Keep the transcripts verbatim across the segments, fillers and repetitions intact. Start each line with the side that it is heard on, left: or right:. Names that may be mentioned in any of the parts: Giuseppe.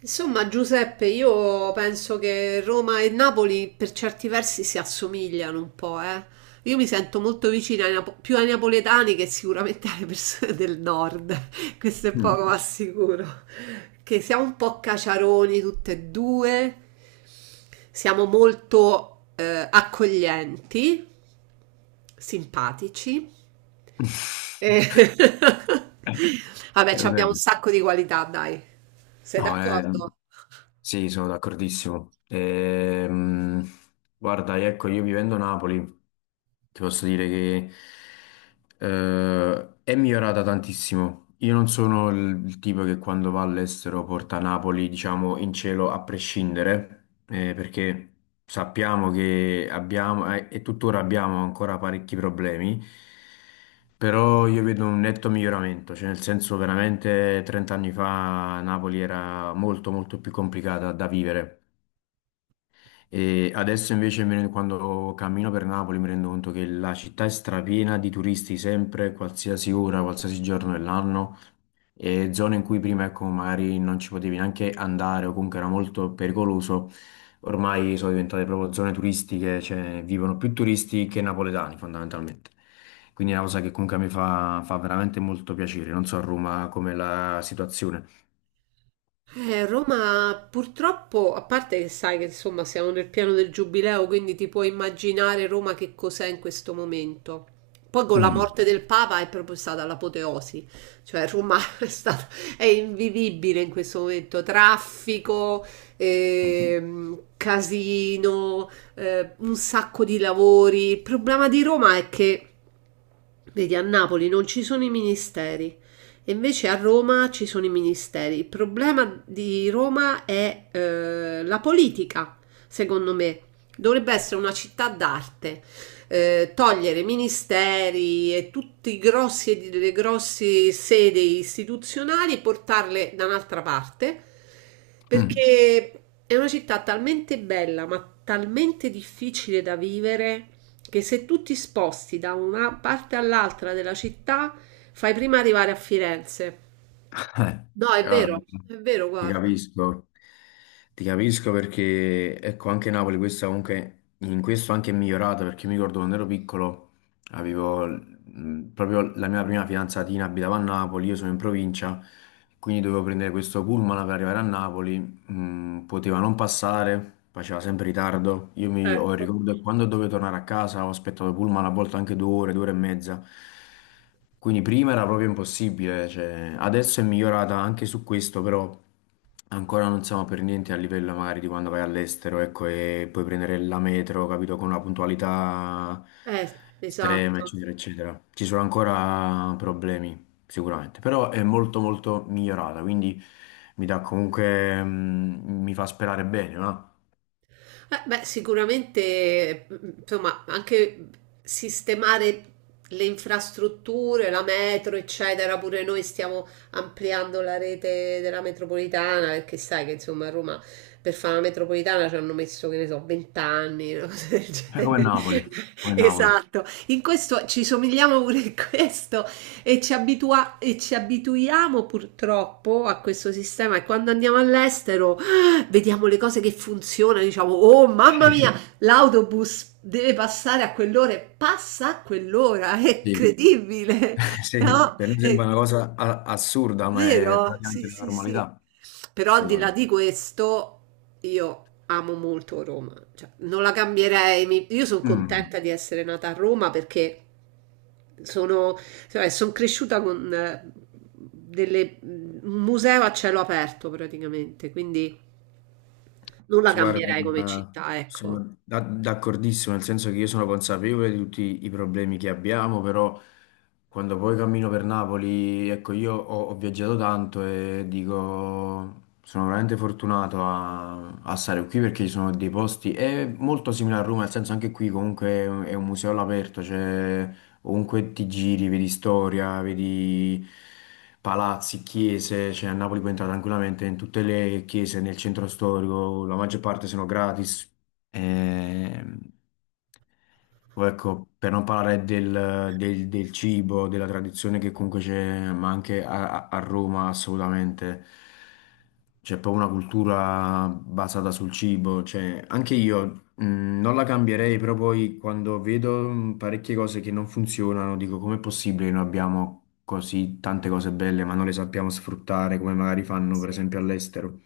right: Insomma, Giuseppe, io penso che Roma e Napoli per certi versi si assomigliano un po', eh. Io mi sento molto vicina ai napo- più ai napoletani che sicuramente alle persone del nord, questo è
left: Mm.
right: poco ma sicuro, che siamo un po' caciaroni tutte e due, siamo molto eh, accoglienti, simpatici e
left: È
right: vabbè, ci abbiamo un
left: vero.
right: sacco di qualità, dai. Sei
left: No, è-
right: d'accordo?
left: Sì, sono d'accordissimo. Ehm, guarda, ecco, io vivendo a Napoli, ti posso dire che eh, è migliorata tantissimo. Io non sono il, il tipo che quando va all'estero porta Napoli, diciamo, in cielo a prescindere, eh, perché... sappiamo che abbiamo eh, e tuttora abbiamo ancora parecchi problemi, però io vedo un netto miglioramento, cioè nel senso veramente trenta anni fa Napoli era molto molto più complicata da vivere e adesso invece mi rendo- quando cammino per Napoli mi rendo conto che la città è strapiena di turisti sempre, qualsiasi ora, qualsiasi giorno dell'anno e zone in cui prima, ecco, magari non ci potevi neanche andare o comunque era molto pericoloso, ormai sono diventate proprio zone turistiche, cioè vivono più turisti che napoletani fondamentalmente. Quindi è una cosa che comunque a me fa, fa veramente molto piacere. Non so a Roma com'è la situazione.
right: Eh, Roma purtroppo, a parte che sai che insomma siamo nel piano del giubileo, quindi ti puoi immaginare Roma che cos'è in questo momento. Poi con la Mm.
left: Mm.
right: morte del Papa è proprio stata l'apoteosi, cioè Roma è stata, è invivibile in questo momento, traffico,
left: Mm.
right: ehm, casino, eh, un sacco di lavori. Il problema di Roma è che vedi, a Napoli non ci sono i ministeri e invece a Roma ci sono i ministeri. Il problema di Roma è eh, la politica, secondo me. Dovrebbe essere una città d'arte. Eh, togliere ministeri e tutti i grossi, le grosse sedi istituzionali e portarle da un'altra parte,
left: Mm.
right: perché è una città talmente bella, ma talmente difficile da vivere che se tu ti sposti da una parte all'altra della città, fai prima arrivare a Firenze.
left: Eh,
right: No, è
left: guarda.
right: vero, è vero,
left: Ti
right: guarda.
left: capisco, ti capisco perché ecco anche Napoli questa comunque in questo anche è migliorata perché mi ricordo quando ero piccolo avevo mh, proprio la mia prima fidanzatina abitava a Napoli, io sono in provincia, quindi dovevo prendere questo pullman per arrivare a Napoli mm, poteva non passare, faceva sempre ritardo. Io mi ho il
right: Ecco,
left: ricordo che quando dovevo tornare a casa ho aspettato il pullman a volte anche due ore, due ore e mezza. Quindi prima era proprio impossibile, cioè, adesso è migliorata anche su questo, però ancora non siamo per niente a livello magari di quando vai all'estero, ecco, e puoi prendere la metro, capito, con una puntualità
right: eh,
left: estrema,
right: esatto.
left: eccetera, eccetera. Ci sono ancora problemi sicuramente, però è molto molto migliorata, quindi mi dà comunque, mm, mi fa sperare bene, no?
right: Eh, beh, sicuramente, mm, insomma, anche sistemare le infrastrutture, la metro, eccetera, pure noi stiamo ampliando la rete della metropolitana, perché sai che insomma a Roma per fare la metropolitana ci hanno messo, che ne so, venti anni, una cosa del
left: È come
right: genere.
left: Napoli, come Napoli.
right: Esatto, in questo ci somigliamo pure in questo e ci abitua- e ci abituiamo purtroppo a questo sistema e quando andiamo all'estero vediamo le cose che funzionano, diciamo, oh mamma
left: Sì,
right: mia, l'autobus deve passare a quell'ora e passa a quell'ora, è
left: sì,
right: incredibile,
left: sì,
right: no?
left: per me
right: È
left: sembra una cosa a- assurda, ma è
right: vero? Sì,
left: praticamente la
right: sì, sì.
left: normalità.
right: Però al di là
left: Assolutamente.
right: di questo, io amo molto Roma, cioè, non la cambierei, mi- io sono
left: Mm.
right: contenta di essere nata a Roma perché sono, cioè, son cresciuta con... eh, delle- un museo a cielo aperto praticamente, quindi non la
left: Si guarda,
right: cambierei come
left: eh,
right: città, ecco.
left: sono da- d'accordissimo, nel senso che io sono consapevole di tutti i problemi che abbiamo, però quando poi cammino per Napoli, ecco, io ho, ho viaggiato tanto e dico, sono veramente fortunato a, a stare qui perché ci sono dei posti, è molto simile a Roma, nel senso anche qui comunque è un museo all'aperto, cioè ovunque ti giri, vedi storia, vedi palazzi, chiese, cioè a Napoli puoi entrare tranquillamente in tutte le chiese nel centro storico, la maggior parte sono gratis. Ehm, o ecco, per non parlare del, del- del cibo, della tradizione che comunque c'è, ma anche a, a Roma assolutamente. C'è proprio una cultura basata sul cibo. Cioè, anche io mh, non la cambierei, però poi quando vedo mh, parecchie cose che non funzionano, dico com'è possibile che noi abbiamo così tante cose belle, ma non le sappiamo sfruttare come magari fanno per
right: Sì.
left: esempio all'estero.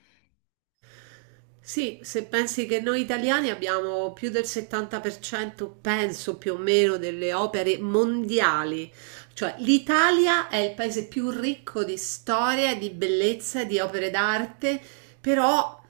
right: Sì, se pensi che noi italiani abbiamo più del settanta per cento, penso più o meno, delle opere mondiali, cioè l'Italia è il paese più ricco di storia, di bellezza, di opere d'arte, però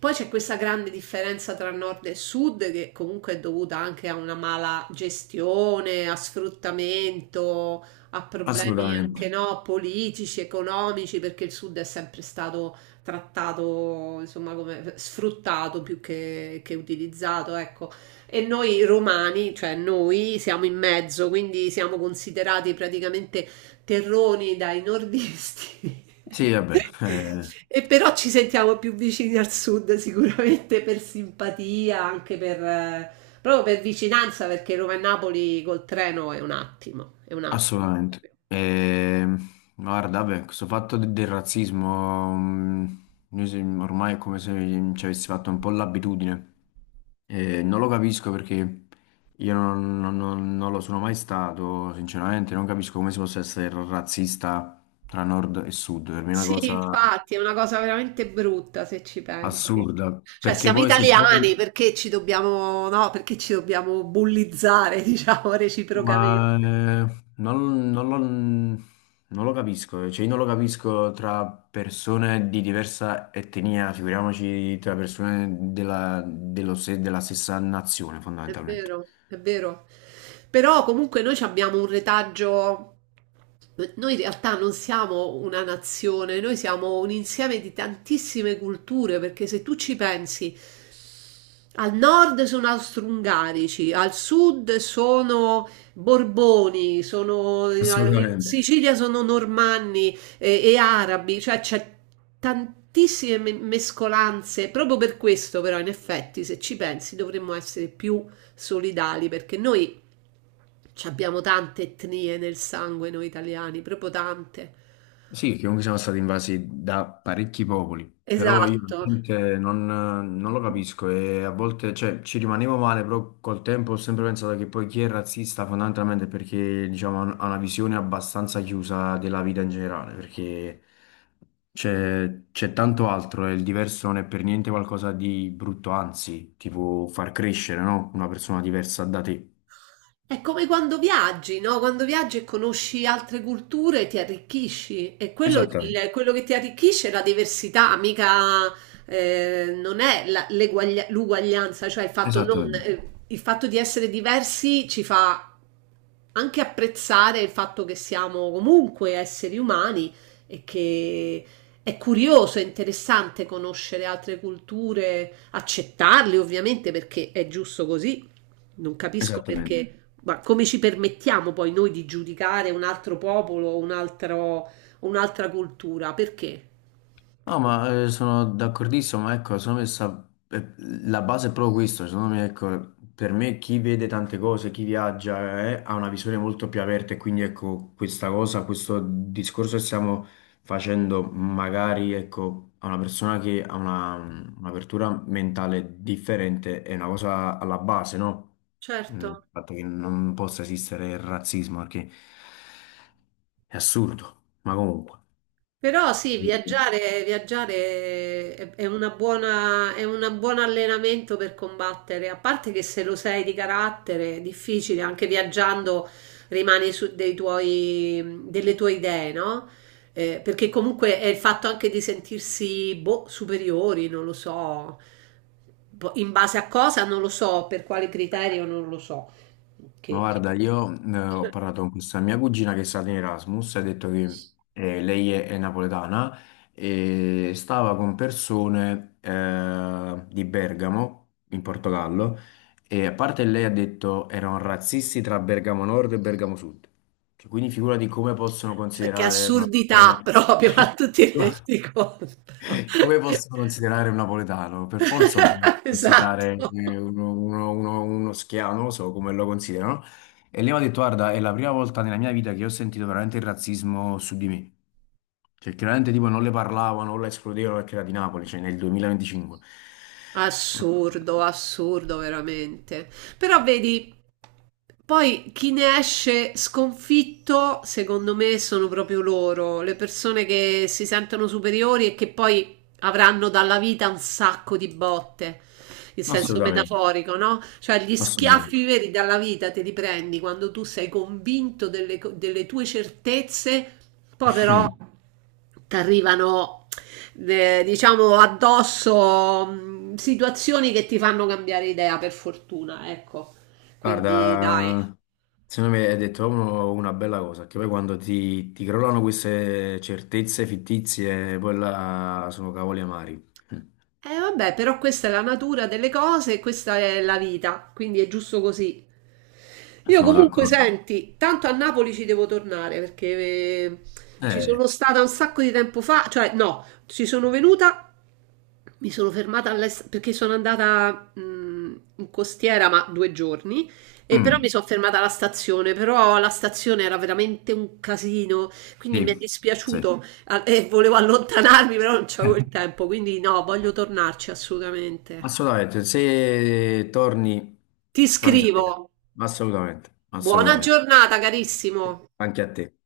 right: poi c'è questa grande differenza tra nord e sud che comunque è dovuta anche a una mala gestione, a sfruttamento, a problemi
left: Assolutamente.
right: anche no, politici, economici, perché il sud è sempre stato trattato, insomma, come sfruttato più che, che utilizzato, ecco. E noi romani, cioè noi, siamo in mezzo, quindi siamo considerati praticamente terroni dai nordisti.
left: Sì, vabbè, eh,
right: E però ci sentiamo più vicini al sud sicuramente per simpatia, anche per, eh, proprio per vicinanza, perché Roma e Napoli col treno è un attimo, è un attimo.
left: assolutamente. E, guarda, vabbè, questo fatto de- del razzismo, mh, noi se- ormai è come se ci avessi fatto un po' l'abitudine. E non lo capisco perché io non, non- non- non lo sono mai stato, sinceramente, non capisco come si possa essere razzista tra nord e sud. Per me è una
right: Sì,
left: cosa
right: infatti, è una cosa veramente brutta se ci pensi.
left: assurda,
right: Cioè,
left: perché
right: siamo
left: poi se
right: italiani
left: poi...
right: perché ci dobbiamo, no, perché ci dobbiamo bullizzare, diciamo, reciprocamente.
left: Ma eh, non, non lo, non lo capisco, cioè io non lo capisco tra persone di diversa etnia, figuriamoci tra persone della, dello se- della stessa nazione
right: È
left: fondamentalmente.
right: vero, è vero. Però comunque noi ci abbiamo un retaggio. Noi in realtà non siamo una nazione, noi siamo un insieme di tantissime culture, perché se tu ci pensi, al nord sono austro-ungarici, al sud sono Borboni, sono, in
left: Assolutamente.
right: Sicilia sono normanni e, e arabi, cioè c'è tantissime me- mescolanze. Proprio per questo, però, in effetti, se ci pensi, dovremmo essere più solidali perché noi ci abbiamo tante etnie nel sangue, noi italiani, proprio tante.
left: Sì, che comunque siamo stati invasi da parecchi popoli, però io
right: Esatto.
left: veramente non, non lo capisco e a volte cioè, ci rimanevo male, però col tempo ho sempre pensato che poi chi è razzista fondamentalmente è perché diciamo, ha una visione abbastanza chiusa della vita in generale, perché c'è c'è tanto altro e il diverso non è per niente qualcosa di brutto, anzi, tipo far crescere, no? Una persona diversa da te.
right: È come quando viaggi, no? Quando viaggi e conosci altre culture ti arricchisci e quello,
left: Esattamente,
right: il- quello che ti arricchisce è la diversità, mica eh, non è la- l'eguaglia- l'uguaglianza, cioè il fatto, non-
left: esattamente,
right: eh, il fatto di essere diversi ci fa anche apprezzare il fatto che siamo comunque esseri umani e che è curioso, è interessante conoscere altre culture, accettarle ovviamente perché è giusto così. Non capisco
left: esattamente.
right: perché, ma come ci permettiamo poi noi di giudicare un altro popolo, un altro- un'altra cultura? Perché?
left: No, ma eh, sono d'accordissimo, ma ecco, secondo me sta- eh, la base è proprio questo, secondo me, ecco, per me chi vede tante cose, chi viaggia, eh, ha una visione molto più aperta e quindi ecco, questa cosa, questo discorso che stiamo facendo, magari ecco, a una persona che ha una- un'apertura mentale differente, è una cosa alla base, no?
right: Certo.
left: Mm, il fatto che non possa esistere il razzismo, perché è assurdo, ma comunque.
right: Però sì, viaggiare, viaggiare è, è una buona, è un buon allenamento per combattere, a parte che se lo sei di carattere è difficile, anche viaggiando rimani su dei tuoi, delle tue idee, no? Eh, perché comunque è il fatto anche di sentirsi boh, superiori, non lo so, boh, in base a cosa non lo so, per quale criterio non lo so,
left: Ma
right: che, che-
left: guarda, io eh, ho parlato con questa mia cugina che è stata in Erasmus, ha detto che eh, lei è, è napoletana e stava con persone eh, di Bergamo, in Portogallo, e a parte lei ha detto erano razzisti tra Bergamo Nord e Bergamo Sud. Cioè, quindi figurati come possono
right: cioè che
left: considerare una
right: assurdità
left: persona...
right: proprio,
left: Cioè,
right: ma tu ti rendi conto?
left: come posso considerare un napoletano? Per forza lo devo considerare
right: Esatto.
left: eh, uno, uno, uno, uno schiavo, non lo so come lo considerano. E lei mi ha detto, guarda, è la prima volta nella mia vita che ho sentito veramente il razzismo su di me. Cioè, chiaramente tipo non le parlavano, non la escludevano perché era di Napoli, cioè nel duemilaventicinque.
right: Assurdo, assurdo veramente. Però vedi, poi chi ne esce sconfitto, secondo me, sono proprio loro, le persone che si sentono superiori e che poi avranno dalla vita un sacco di botte, in senso
left: Assolutamente,
right: metaforico, no? Cioè gli
left: assolutamente.
right: schiaffi veri dalla vita te li prendi quando tu sei convinto delle, co- delle tue certezze, poi però ti arrivano, eh, diciamo, addosso mh, situazioni che ti fanno cambiare idea, per fortuna, ecco. Quindi dai.
left: Guarda, secondo me hai detto proprio una bella cosa, che poi quando ti, ti crollano queste certezze fittizie, poi là sono cavoli amari.
right: Eh vabbè, però questa è la natura delle cose, questa è la vita, quindi è giusto così. Io
left: Sono
right: comunque
left: d'accordo.
right: senti, tanto a Napoli ci devo tornare perché eh, ci
left: Eh,
right: sono stata un sacco di tempo fa, cioè no, ci sono venuta, mi sono fermata all'est- perché sono andata mh, in costiera, ma due giorni, e però
left: mm,
right: mi sono fermata alla stazione, però la stazione era veramente un casino, quindi mi è
left: sì, sì.
right: dispiaciuto a- e volevo allontanarmi, però non c'avevo
left: Eh,
right: il tempo, quindi no, voglio tornarci assolutamente.
left: assolutamente, se torni
right: Ti
left: fammi sapere.
right: scrivo.
left: Assolutamente,
right: Buona
left: assolutamente.
right: giornata, carissimo.
left: Anche a te.